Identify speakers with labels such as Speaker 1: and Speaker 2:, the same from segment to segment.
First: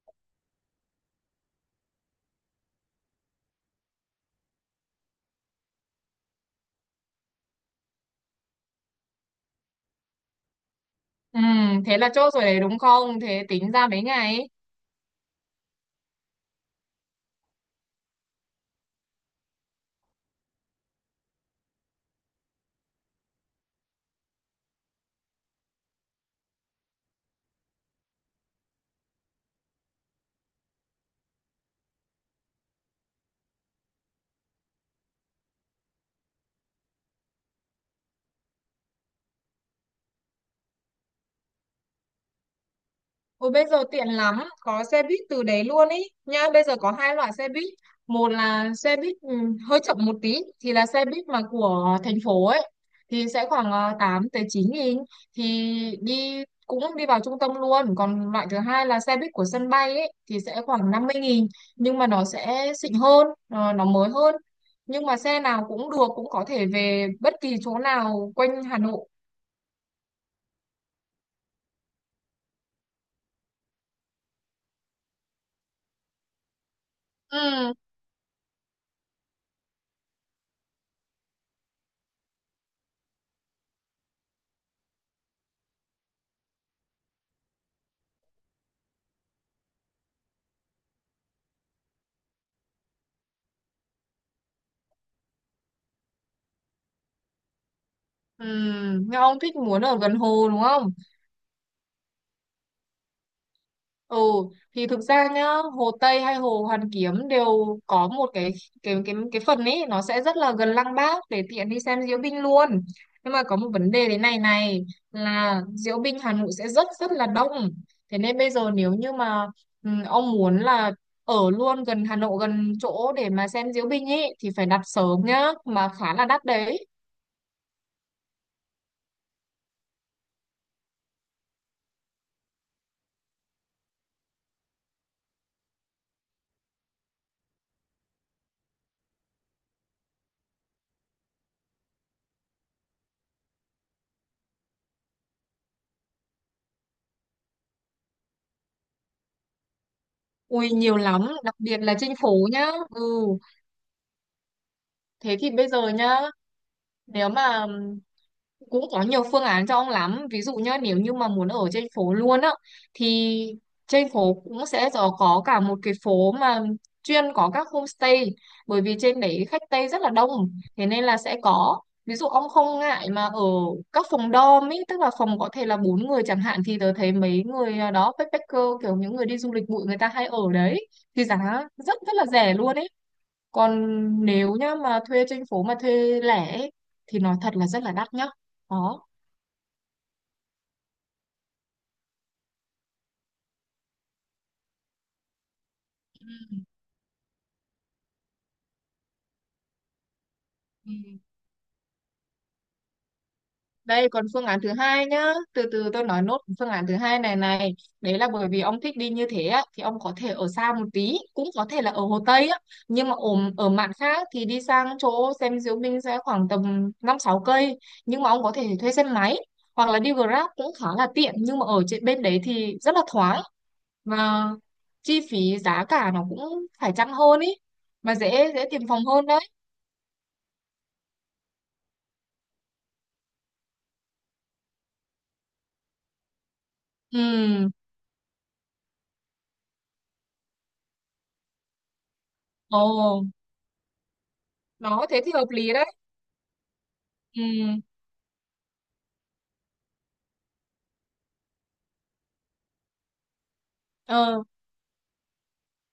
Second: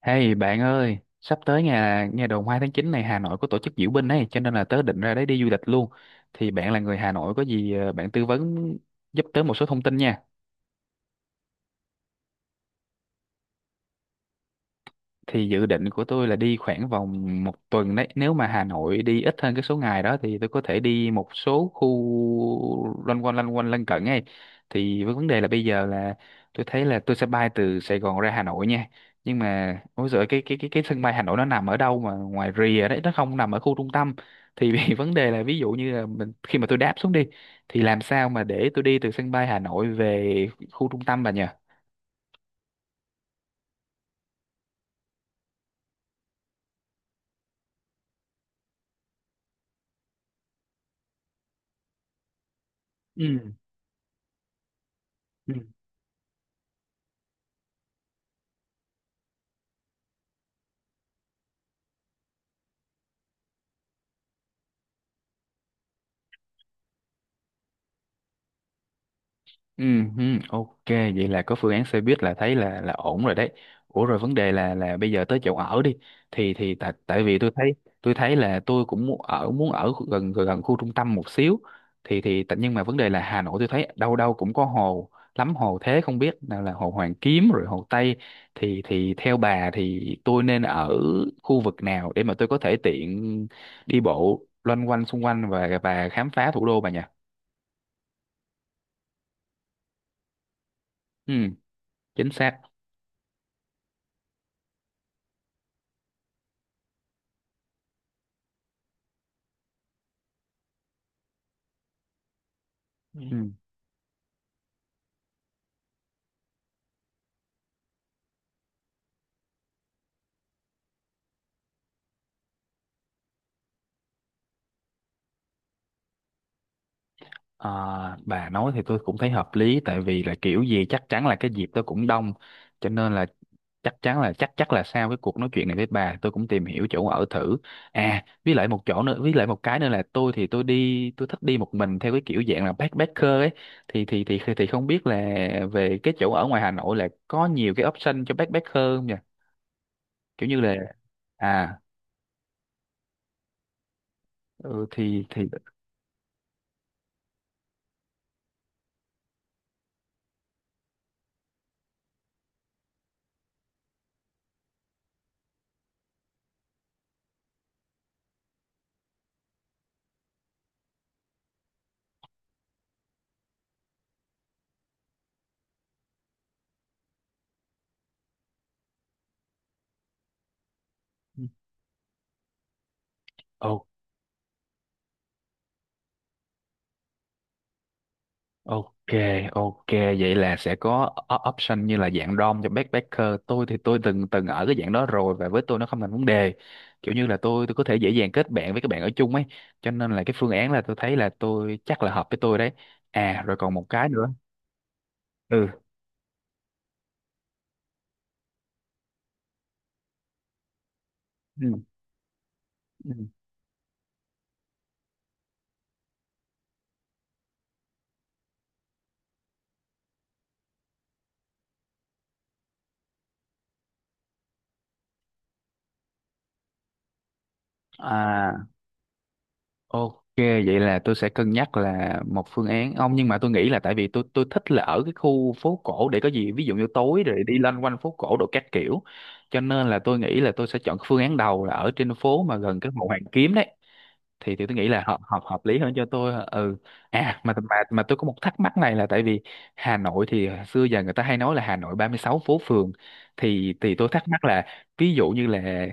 Speaker 1: Hey bạn ơi, sắp tới nhà nhà đầu hai tháng 9 này Hà Nội có tổ chức diễu binh ấy, cho nên là tớ định ra đấy đi du lịch luôn. Thì bạn là người Hà Nội có gì bạn tư vấn giúp tớ một số thông tin nha.
Speaker 2: Ừ, thế là chốt rồi đấy đúng không? Thế tính ra mấy ngày ấy.
Speaker 1: Thì dự định của tôi là đi khoảng vòng một tuần đấy, nếu mà Hà Nội đi ít hơn cái số ngày đó thì tôi có thể đi một số khu loanh quanh lân cận ấy. Thì với vấn đề là bây giờ là tôi thấy là tôi sẽ bay từ Sài Gòn ra Hà Nội nha. Nhưng mà ôi giời, cái sân bay Hà Nội nó nằm ở đâu mà ngoài rìa đấy, nó không nằm ở khu trung tâm. Thì vì vấn đề là ví dụ như là mình, khi mà tôi đáp xuống đi thì làm sao mà để tôi đi từ sân bay Hà Nội về khu trung tâm bà nhỉ?
Speaker 2: Ôi bây giờ tiện lắm, có xe buýt từ đấy luôn ý. Nhá, bây giờ có hai loại xe buýt. Một là xe buýt hơi chậm một tí thì là xe buýt mà của thành phố ấy thì sẽ
Speaker 1: Ừ.
Speaker 2: khoảng 8 tới 9.000 thì
Speaker 1: Ừ.
Speaker 2: đi cũng đi vào trung tâm luôn. Còn loại thứ hai là xe buýt của sân bay ấy thì sẽ khoảng 50.000 nhưng mà nó sẽ xịn hơn, nó mới hơn. Nhưng mà xe nào cũng được, cũng có thể về bất kỳ chỗ nào quanh Hà Nội.
Speaker 1: Ừ, ừ, ok, vậy là có phương án xe buýt là thấy là ổn rồi đấy. Ủa rồi vấn đề là bây giờ tới chỗ ở đi, thì tại tại vì tôi thấy,
Speaker 2: Ừ.
Speaker 1: tôi thấy là tôi cũng muốn ở, gần gần khu trung tâm một xíu. Nhưng mà vấn đề là Hà Nội tôi thấy đâu đâu cũng có hồ, lắm hồ thế, không biết nào là hồ Hoàn Kiếm rồi hồ Tây. Thì theo bà thì tôi nên ở khu vực nào để mà tôi có thể tiện đi bộ loanh quanh xung quanh và khám phá thủ đô bà nhỉ?
Speaker 2: Ừ, nhưng ông thích muốn ở gần hồ đúng không?
Speaker 1: Ừ, chính xác.
Speaker 2: Ừ, thì thực ra nhá, Hồ Tây hay Hồ Hoàn Kiếm đều có một cái phần ấy nó sẽ rất là gần Lăng Bác để tiện đi xem diễu binh luôn.
Speaker 1: Ừ.
Speaker 2: Nhưng mà
Speaker 1: Ừ.
Speaker 2: có một vấn đề thế này này là diễu binh Hà Nội sẽ rất rất là đông. Thế nên bây giờ nếu như mà ông muốn là ở luôn gần Hà Nội gần chỗ để mà xem diễu binh ấy thì phải đặt sớm nhá, mà khá là đắt đấy.
Speaker 1: À, bà nói thì tôi cũng thấy hợp lý, tại vì là kiểu gì chắc chắn là cái dịp tôi cũng đông, cho nên là chắc chắn là chắc chắc là sau cái cuộc nói chuyện này với bà tôi cũng tìm hiểu chỗ ở thử. À, với lại một chỗ nữa, với lại một cái nữa là tôi thì tôi đi, tôi thích đi một mình theo cái kiểu dạng là backpacker ấy. Thì không biết là về cái chỗ ở ngoài Hà Nội là có nhiều cái option cho backpacker không nhỉ, kiểu như
Speaker 2: Ui
Speaker 1: là.
Speaker 2: nhiều lắm, đặc biệt
Speaker 1: À.
Speaker 2: là trên phố nhá. Ừ.
Speaker 1: Ừ, thì
Speaker 2: Thế
Speaker 1: thì
Speaker 2: thì bây giờ nhá, nếu mà cũng có nhiều phương án cho ông lắm. Ví dụ nhá, nếu như mà muốn ở trên phố luôn á, thì trên phố cũng sẽ có cả một cái phố mà chuyên có các homestay. Bởi vì trên đấy khách Tây rất là đông, thế nên là sẽ có. Ví dụ ông không ngại mà ở các phòng dorm ý, tức là phòng có thể là bốn người chẳng hạn thì tớ thấy mấy người đó backpacker kiểu những người đi du lịch bụi người ta hay ở đấy thì giá rất rất là rẻ luôn ý, còn
Speaker 1: Ok.
Speaker 2: nếu nhá mà thuê trên phố mà thuê lẻ ấy, thì nói thật là rất là đắt nhá,
Speaker 1: Ok,
Speaker 2: đó.
Speaker 1: ok, vậy là sẽ có option như là dạng DOM cho backpacker. Tôi thì tôi từng từng ở cái dạng đó rồi và với tôi nó không thành vấn đề.
Speaker 2: Ừ.
Speaker 1: Kiểu như là tôi có thể dễ dàng kết bạn với các bạn ở chung ấy. Cho nên là cái phương án là
Speaker 2: Ừ.
Speaker 1: tôi thấy là tôi chắc là hợp với tôi đấy. À rồi còn một cái
Speaker 2: Đây
Speaker 1: nữa.
Speaker 2: còn phương án thứ hai nhá,
Speaker 1: Ừ.
Speaker 2: từ từ tôi nói nốt phương án thứ hai này này, đấy là bởi vì ông thích đi như thế á, thì ông có thể ở xa một tí, cũng có
Speaker 1: Ừ.
Speaker 2: thể là ở Hồ Tây á, nhưng
Speaker 1: Ừ.
Speaker 2: mà ở ở mạn khác thì đi sang chỗ xem diễu binh sẽ khoảng tầm 5-6 cây, nhưng mà ông có thể thuê xe máy hoặc là đi Grab cũng khá là tiện, nhưng mà ở trên bên đấy thì rất là thoáng và chi phí giá cả nó cũng phải chăng hơn ý, mà dễ
Speaker 1: À.
Speaker 2: dễ tìm phòng hơn đấy.
Speaker 1: Ok, vậy là tôi sẽ cân nhắc là một phương án ông, nhưng mà tôi nghĩ là tại vì tôi thích là ở cái khu phố cổ, để có gì ví dụ như tối rồi đi
Speaker 2: Ừ.
Speaker 1: loanh quanh phố cổ đồ các kiểu, cho nên là tôi nghĩ là tôi sẽ chọn cái phương án đầu là ở trên phố mà gần cái hồ Hoàn
Speaker 2: Ồ,
Speaker 1: Kiếm đấy. Thì tôi nghĩ là
Speaker 2: nó
Speaker 1: hợp
Speaker 2: thế thì
Speaker 1: hợp
Speaker 2: hợp
Speaker 1: hợp
Speaker 2: lý
Speaker 1: lý
Speaker 2: đấy.
Speaker 1: hơn cho tôi, ừ. À
Speaker 2: Ừ.
Speaker 1: mà tôi có một thắc mắc này là tại vì Hà Nội thì xưa giờ người ta hay nói là Hà Nội 36 phố phường, thì tôi thắc
Speaker 2: Ờ.
Speaker 1: mắc là ví dụ như là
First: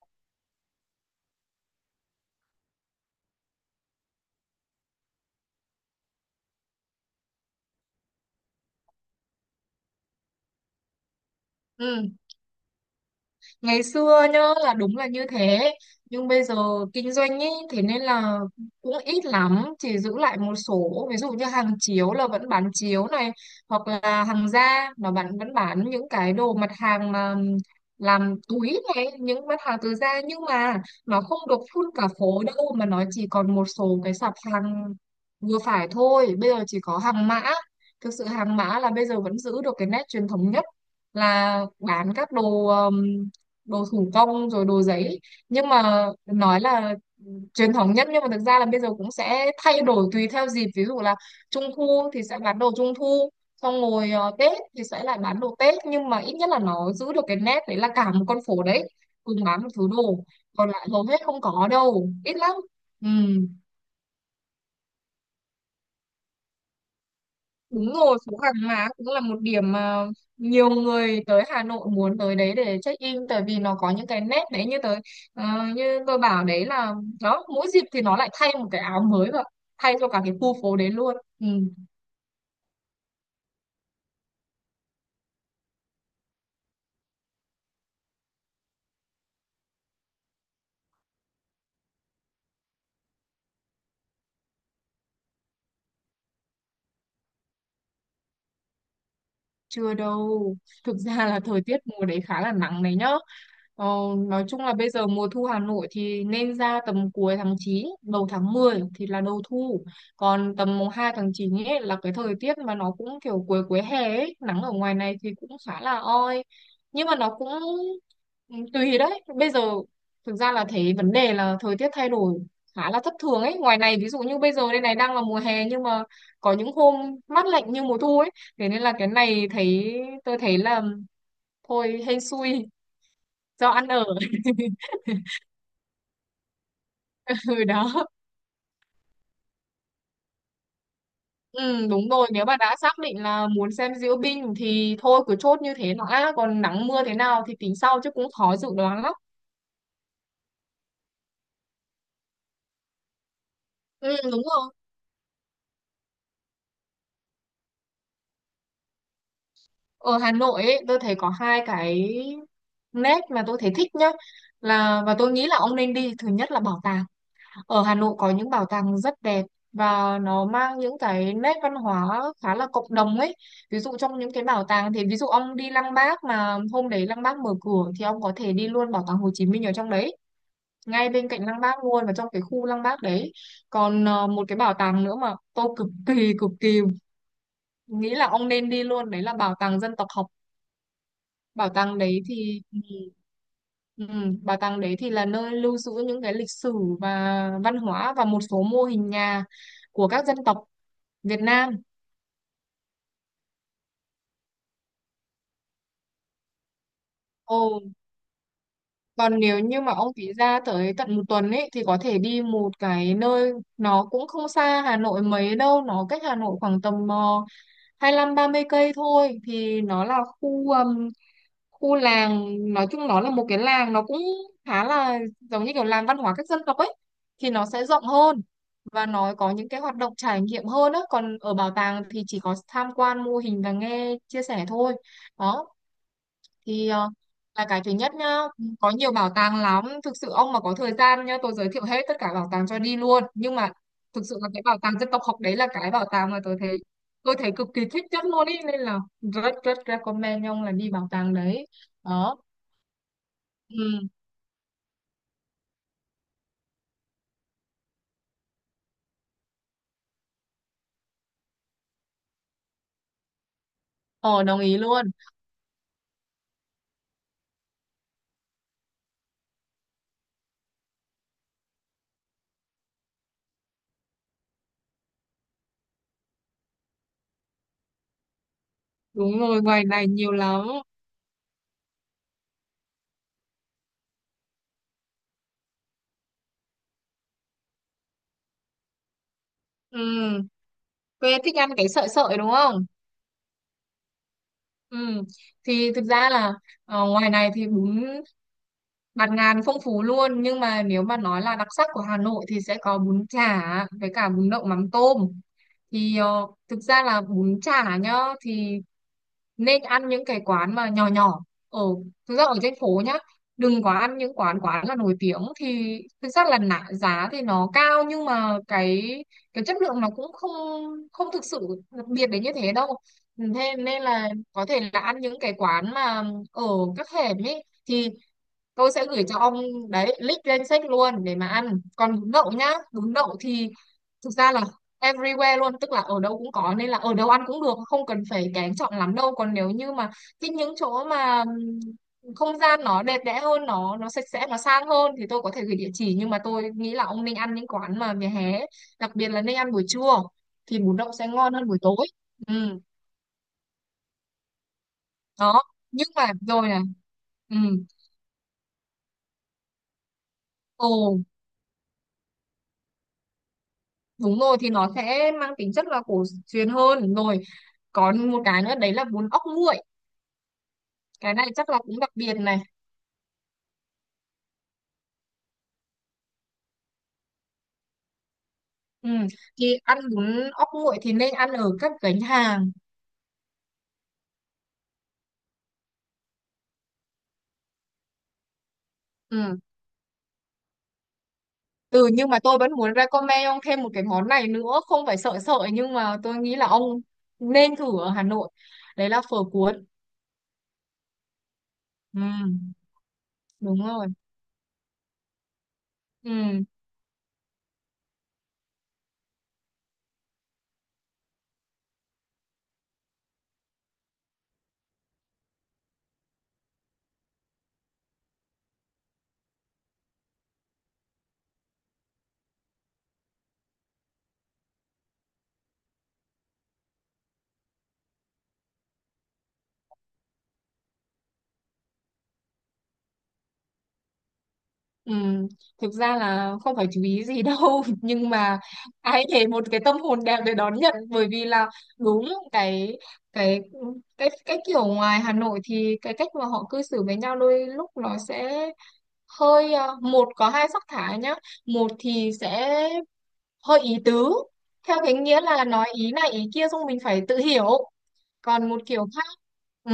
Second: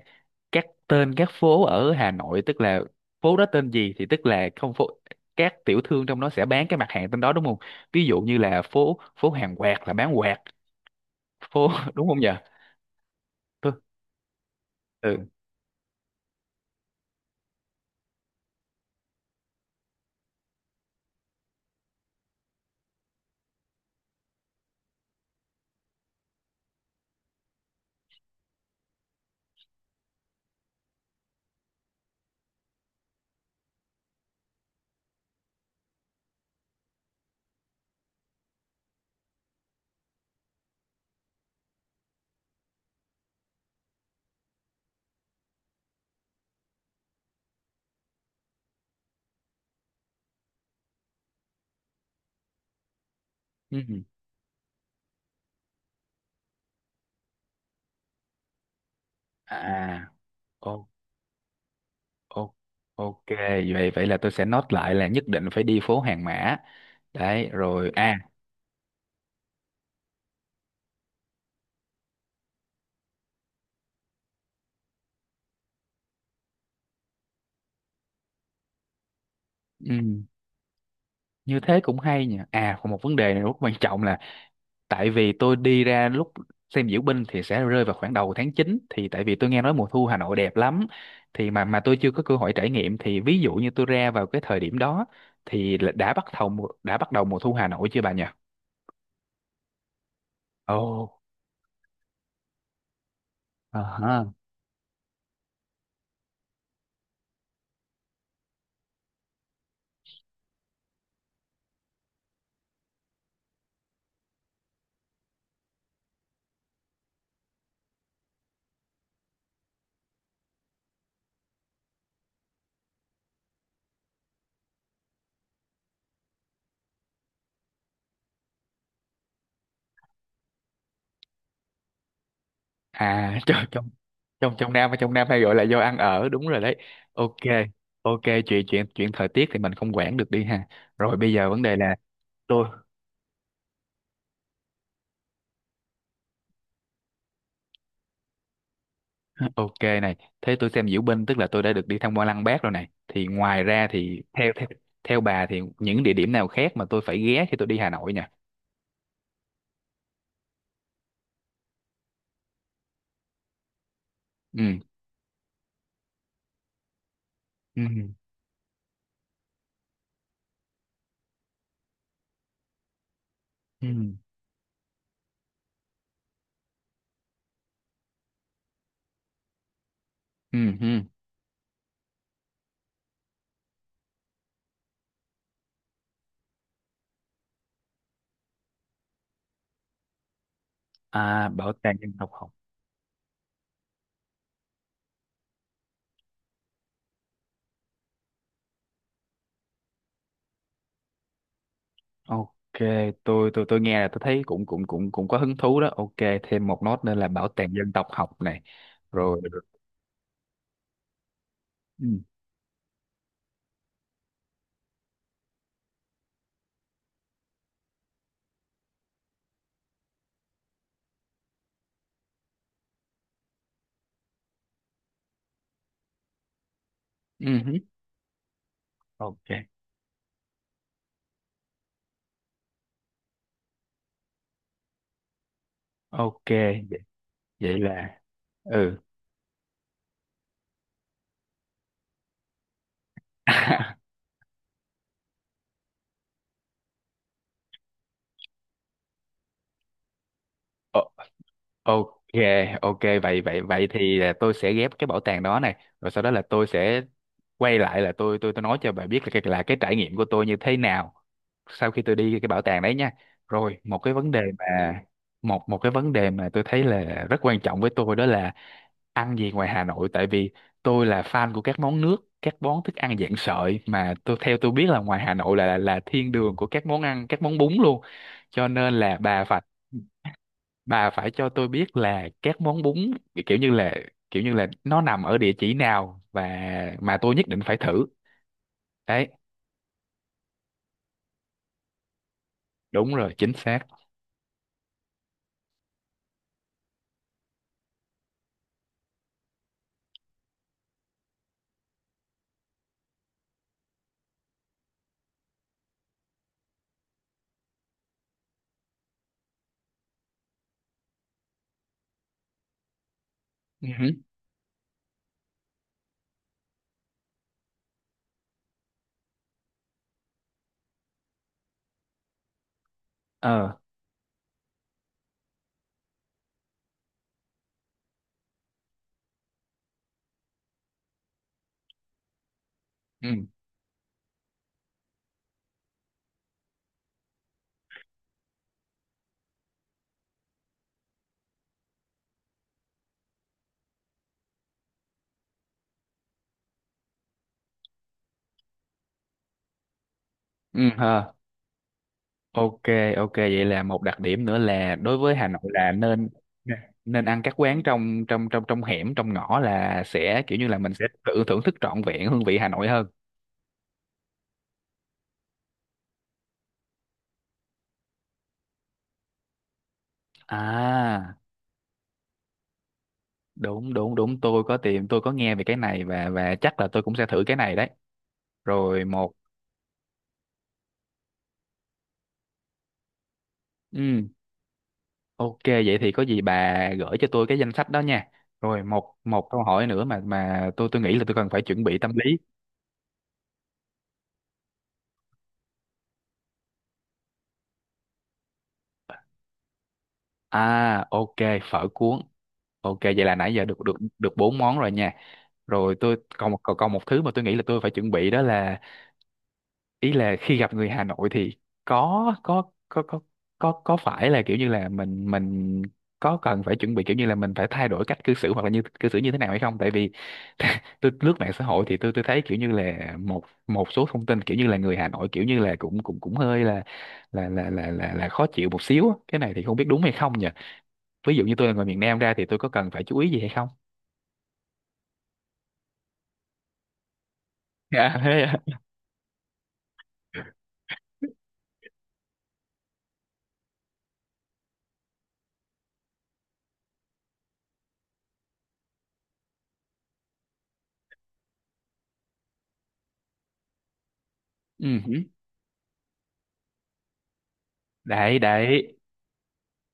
Speaker 1: các tên các phố ở Hà Nội, tức là phố đó tên gì thì tức là không phố, các tiểu thương trong đó sẽ bán cái mặt hàng tên đó đúng không? Ví dụ như là phố phố hàng quạt là bán quạt, phố đúng
Speaker 2: Ừ,
Speaker 1: không nhỉ? Ừ.
Speaker 2: ngày xưa nhá là đúng là như
Speaker 1: Ừ.
Speaker 2: thế, nhưng bây giờ kinh doanh ý thế nên là cũng ít lắm, chỉ giữ lại một số ví dụ như hàng chiếu là vẫn bán chiếu này, hoặc là hàng da mà bạn vẫn bán những cái đồ mặt hàng mà làm túi này, những mặt hàng từ da, nhưng mà nó không được phun cả phố đâu mà nó chỉ còn một số cái sạp hàng vừa phải thôi. Bây giờ chỉ có hàng mã thực sự, hàng mã là bây giờ vẫn giữ được cái nét truyền thống nhất, là bán các đồ, đồ thủ công rồi đồ giấy, nhưng mà nói là truyền thống nhất nhưng mà thực ra là bây giờ cũng sẽ thay đổi tùy theo dịp, ví dụ là trung thu thì sẽ bán đồ trung thu, xong
Speaker 1: Ừ.
Speaker 2: rồi tết thì sẽ lại bán đồ tết, nhưng mà ít nhất là nó giữ được cái nét đấy là cả một con phố đấy cùng bán một thứ
Speaker 1: À.
Speaker 2: đồ, còn
Speaker 1: Ô.
Speaker 2: lại hầu hết không có đâu, ít lắm.
Speaker 1: Ô.
Speaker 2: Ừ.
Speaker 1: Ok, vậy vậy là tôi sẽ note lại là nhất định phải đi phố hàng mã đấy
Speaker 2: Đúng
Speaker 1: rồi,
Speaker 2: rồi,
Speaker 1: à.
Speaker 2: phố Hàng Má cũng là một điểm mà nhiều người tới Hà Nội muốn tới đấy để check in, tại vì nó có những cái nét đấy, như tới ờ, như tôi bảo đấy là đó, mỗi dịp thì nó lại thay một cái áo mới và thay cho cả
Speaker 1: Ừ.
Speaker 2: cái khu phố đấy luôn. Ừ.
Speaker 1: Như thế cũng hay nhỉ. À còn một vấn đề này rất quan trọng là tại vì tôi đi ra lúc xem diễu binh thì sẽ rơi vào khoảng đầu tháng chín, thì tại vì tôi nghe nói mùa thu Hà Nội đẹp lắm thì mà tôi chưa có cơ hội trải nghiệm, thì ví dụ như tôi ra vào cái thời điểm đó thì là đã bắt đầu đã bắt đầu mùa thu Hà Nội chưa bà nhỉ?
Speaker 2: Chưa đâu.
Speaker 1: Ồ,
Speaker 2: Thực ra là thời tiết mùa đấy khá là nắng đấy nhá.
Speaker 1: à
Speaker 2: Ờ,
Speaker 1: ha.
Speaker 2: nói chung là bây giờ mùa thu Hà Nội thì nên ra tầm cuối tháng 9 đầu tháng 10 thì là đầu thu. Còn tầm mùng 2 tháng 9 ấy là cái thời tiết mà nó cũng kiểu cuối cuối hè ấy, nắng ở ngoài này thì cũng khá là oi. Nhưng mà nó cũng ừ, tùy đấy. Bây giờ thực ra là thấy vấn đề là thời tiết thay đổi khá là thất thường ấy. Ngoài này ví dụ như bây giờ đây này đang là mùa hè, nhưng mà có những hôm mát lạnh như mùa thu ấy, thế nên là cái này thấy tôi thấy là thôi hên xui
Speaker 1: À trong
Speaker 2: do
Speaker 1: trong
Speaker 2: ăn ở.
Speaker 1: trong trong Nam, hay gọi là do ăn ở, đúng rồi đấy. Ok,
Speaker 2: Ừ, đó.
Speaker 1: ok, chuyện chuyện chuyện thời tiết thì mình không quản được đi ha. Rồi bây giờ vấn đề
Speaker 2: Ừ,
Speaker 1: là
Speaker 2: đúng rồi, nếu mà
Speaker 1: tôi.
Speaker 2: đã xác định là muốn xem diễu binh thì thôi cứ chốt như thế, nó đã còn nắng mưa thế nào thì tính sau chứ cũng khó dự đoán lắm.
Speaker 1: Ok này, thế tôi xem diễu binh tức là tôi đã được đi tham quan Lăng Bác rồi này. Thì ngoài ra
Speaker 2: Ừ,
Speaker 1: thì
Speaker 2: đúng
Speaker 1: theo theo
Speaker 2: rồi,
Speaker 1: theo bà thì những địa điểm nào khác mà tôi phải ghé khi tôi đi Hà Nội nha.
Speaker 2: ở Hà Nội ấy, tôi thấy có hai cái nét mà tôi thấy thích nhá,
Speaker 1: Ừ.
Speaker 2: là và tôi nghĩ là ông nên đi. Thứ nhất là bảo tàng.
Speaker 1: Ừ.
Speaker 2: Ở Hà Nội có những bảo tàng rất đẹp và nó mang những cái nét văn hóa khá là cộng đồng ấy. Ví
Speaker 1: Ừ.
Speaker 2: dụ trong những cái bảo tàng thì ví dụ ông đi Lăng Bác mà hôm đấy Lăng Bác mở cửa thì ông có thể đi luôn bảo tàng Hồ Chí Minh ở trong đấy,
Speaker 1: Ừ. Ừ.
Speaker 2: ngay bên cạnh Lăng Bác luôn và trong cái khu Lăng Bác đấy. Còn một cái bảo tàng nữa mà tôi cực kỳ nghĩ là ông nên đi luôn, đấy là bảo tàng dân tộc học.
Speaker 1: À
Speaker 2: Bảo
Speaker 1: bảo tàng
Speaker 2: tàng
Speaker 1: dân
Speaker 2: đấy
Speaker 1: tộc học.
Speaker 2: thì ừ, bảo tàng đấy thì là nơi lưu giữ những cái lịch sử và văn hóa và một số mô hình nhà của các dân tộc Việt Nam.
Speaker 1: Ok, tôi nghe là tôi thấy cũng cũng cũng cũng có hứng thú đó. Ok, thêm một nốt nữa là bảo tàng
Speaker 2: Ồ,
Speaker 1: dân tộc học này.
Speaker 2: còn
Speaker 1: Rồi.
Speaker 2: nếu
Speaker 1: Rồi.
Speaker 2: như mà ông phí ra tới tận một tuần ấy thì có
Speaker 1: Ừ.
Speaker 2: thể đi một cái nơi nó cũng không xa Hà Nội mấy đâu, nó cách Hà Nội khoảng tầm 25-30 cây thôi, thì nó là khu, khu làng, nói chung nó là một cái làng, nó cũng khá là giống như kiểu làng văn hóa các dân tộc ấy,
Speaker 1: Ừ.
Speaker 2: thì nó
Speaker 1: Hứ.
Speaker 2: sẽ rộng hơn và nó có
Speaker 1: Ok.
Speaker 2: những cái hoạt động trải nghiệm hơn á, còn ở bảo tàng thì chỉ có tham quan mô hình và nghe chia sẻ thôi, đó.
Speaker 1: Ok,
Speaker 2: Thì là
Speaker 1: vậy
Speaker 2: cái thứ nhất
Speaker 1: là,
Speaker 2: nhá, có
Speaker 1: ừ.
Speaker 2: nhiều bảo tàng lắm, thực sự ông mà có thời gian nhá tôi giới thiệu hết tất cả bảo tàng cho đi luôn, nhưng mà thực sự là cái bảo tàng dân tộc học đấy là cái bảo tàng mà tôi thấy cực kỳ thích nhất luôn ý, nên là rất rất recommend ông là đi
Speaker 1: Ờ.
Speaker 2: bảo tàng đấy,
Speaker 1: Ok,
Speaker 2: đó.
Speaker 1: ok vậy vậy vậy
Speaker 2: Ừ,
Speaker 1: thì là tôi sẽ ghép cái bảo tàng đó này, rồi sau đó là tôi sẽ quay lại là tôi nói cho bà biết là cái trải nghiệm của tôi như thế nào sau khi tôi đi cái bảo tàng đấy nha. Rồi, một cái vấn đề
Speaker 2: ờ đồng ý
Speaker 1: mà
Speaker 2: luôn.
Speaker 1: một một cái vấn đề mà tôi thấy là rất quan trọng với tôi đó là ăn gì ngoài Hà Nội, tại vì tôi là fan của các món nước, các món thức ăn dạng sợi, mà tôi theo tôi biết là ngoài Hà Nội là thiên đường của các món ăn, các món bún luôn. Cho nên là
Speaker 2: Đúng
Speaker 1: bà phải,
Speaker 2: rồi, ngoài này nhiều lắm.
Speaker 1: cho tôi biết là các món bún, kiểu như là, kiểu như là nó nằm ở địa chỉ nào và mà tôi nhất định phải thử đấy.
Speaker 2: Ừ, quê thích ăn cái sợi sợi đúng không?
Speaker 1: Đúng rồi, chính xác.
Speaker 2: Ừ. Thì thực ra là ngoài này thì bún bạt ngàn phong phú luôn, nhưng mà nếu mà nói là đặc sắc của Hà Nội thì sẽ có bún chả với cả bún đậu mắm tôm. Thì ờ, thực ra là bún chả nhá, thì nên ăn những cái quán mà nhỏ nhỏ ở, thực ra ở trên phố nhá, đừng
Speaker 1: Ừ
Speaker 2: có
Speaker 1: hử.
Speaker 2: ăn những quán quán là nổi tiếng, thì thực ra là nạ, giá thì nó cao nhưng mà cái chất lượng nó cũng không không thực sự đặc biệt đến như thế đâu,
Speaker 1: Ờ.
Speaker 2: thế nên là có thể là ăn những cái quán mà ở các hẻm ấy, thì tôi sẽ gửi cho ông đấy link lên sách luôn để mà ăn. Còn bún đậu nhá, bún
Speaker 1: Ừ.
Speaker 2: đậu thì thực ra là everywhere luôn, tức là ở đâu cũng có nên là ở đâu ăn cũng được, không cần phải kén chọn lắm đâu. Còn nếu như mà thích những chỗ mà không gian nó đẹp đẽ hơn, nó sạch sẽ, nó sang hơn thì tôi có thể gửi địa chỉ, nhưng mà tôi nghĩ là ông nên ăn những quán mà vỉa hè ấy. Đặc biệt là nên ăn buổi trưa thì
Speaker 1: Ừ
Speaker 2: bún đậu sẽ
Speaker 1: hờ.
Speaker 2: ngon hơn buổi tối. Ừ,
Speaker 1: Ok. Ok, vậy là một đặc điểm nữa là đối với Hà Nội
Speaker 2: đó.
Speaker 1: là
Speaker 2: Nhưng mà
Speaker 1: nên,
Speaker 2: rồi này,
Speaker 1: nên ăn các
Speaker 2: ừ,
Speaker 1: quán trong trong trong trong hẻm, trong ngõ, là sẽ kiểu như là
Speaker 2: ồ
Speaker 1: mình sẽ tự thưởng thức trọn vẹn hương vị Hà Nội hơn.
Speaker 2: đúng rồi, thì nó sẽ mang tính chất là cổ truyền hơn rồi. Còn một cái nữa đấy là bún ốc nguội, cái
Speaker 1: À
Speaker 2: này chắc là cũng đặc biệt này.
Speaker 1: đúng đúng đúng tôi có tìm, tôi có nghe về cái này và chắc là tôi cũng sẽ thử cái này đấy. Rồi
Speaker 2: Ừ,
Speaker 1: một.
Speaker 2: thì ăn bún ốc nguội thì nên ăn ở các gánh hàng.
Speaker 1: Ừ. Ok vậy thì có gì bà gửi cho tôi cái danh sách đó nha. Rồi một một
Speaker 2: Ừ.
Speaker 1: câu hỏi nữa mà tôi nghĩ là tôi cần phải chuẩn bị
Speaker 2: Ừ,
Speaker 1: tâm
Speaker 2: nhưng
Speaker 1: lý.
Speaker 2: mà tôi vẫn muốn recommend ông thêm một cái món này nữa, không phải sợ sợ, nhưng mà tôi nghĩ là ông nên thử ở Hà Nội, đấy là phở cuốn.
Speaker 1: À ok, phở cuốn.
Speaker 2: Ừ,
Speaker 1: Ok vậy là nãy giờ được
Speaker 2: đúng
Speaker 1: được
Speaker 2: rồi.
Speaker 1: được bốn món rồi nha. Rồi tôi còn một,
Speaker 2: Ừ.
Speaker 1: còn còn một thứ mà tôi nghĩ là tôi phải chuẩn bị đó là ý là khi gặp người Hà Nội thì có có có có có phải là kiểu như là mình, có cần phải chuẩn bị kiểu như là mình phải thay đổi cách cư xử hoặc là như cư xử như thế nào hay không, tại vì tôi lướt mạng xã hội thì tôi thấy kiểu như là một một số thông tin kiểu như là người Hà Nội kiểu như là cũng cũng cũng hơi là khó chịu một xíu á. Cái này thì không biết đúng hay không nhỉ, ví dụ như tôi là người miền Nam ra thì tôi có cần phải chú ý gì hay không?
Speaker 2: Ừ, thực ra là không phải chú ý gì đâu
Speaker 1: Dạ
Speaker 2: nhưng
Speaker 1: thế
Speaker 2: mà
Speaker 1: à.
Speaker 2: ai để một cái tâm hồn đẹp để đón nhận, bởi vì là đúng cái, cái cái kiểu ngoài Hà Nội thì cái cách mà họ cư xử với nhau đôi lúc nó sẽ hơi một có hai sắc thái nhá. Một thì sẽ hơi ý tứ,
Speaker 1: Ừ.
Speaker 2: theo cái nghĩa là nói ý này ý kia xong mình phải tự hiểu.
Speaker 1: Đấy
Speaker 2: Còn một
Speaker 1: đấy.
Speaker 2: kiểu khác, ừ,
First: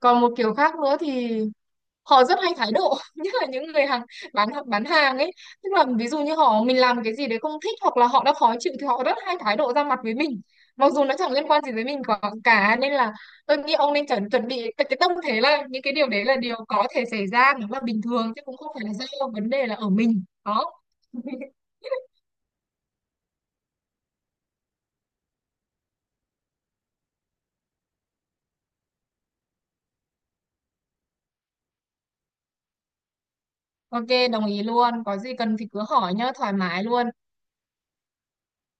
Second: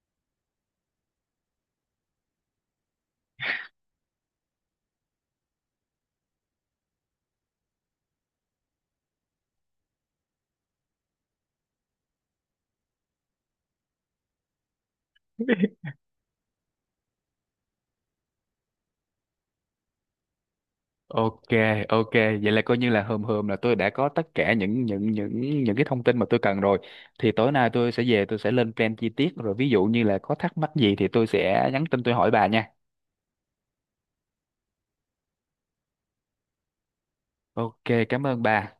Speaker 2: còn một kiểu khác nữa thì họ rất hay thái độ nhất là những người hàng bán hàng ấy, tức là ví dụ như họ mình làm cái gì đấy không thích hoặc là họ đã khó chịu thì họ rất hay thái độ ra mặt với mình, mặc dù nó chẳng liên quan gì với mình cả, nên là tôi nghĩ ông nên chuẩn chuẩn bị cái tâm thế là những cái điều đấy là điều có thể xảy ra, nó là bình thường chứ cũng không phải là do vấn đề là ở mình, đó.
Speaker 1: Ok, ok, vậy là coi như là hôm hôm là tôi đã có tất cả những cái thông tin mà tôi cần rồi. Thì tối nay tôi sẽ về tôi sẽ lên plan chi tiết rồi, ví dụ như là có thắc mắc gì thì tôi sẽ nhắn tin tôi hỏi bà nha.
Speaker 2: Ok, đồng ý luôn, có gì cần thì cứ hỏi nhá, thoải mái luôn.
Speaker 1: Ok, cảm ơn bà.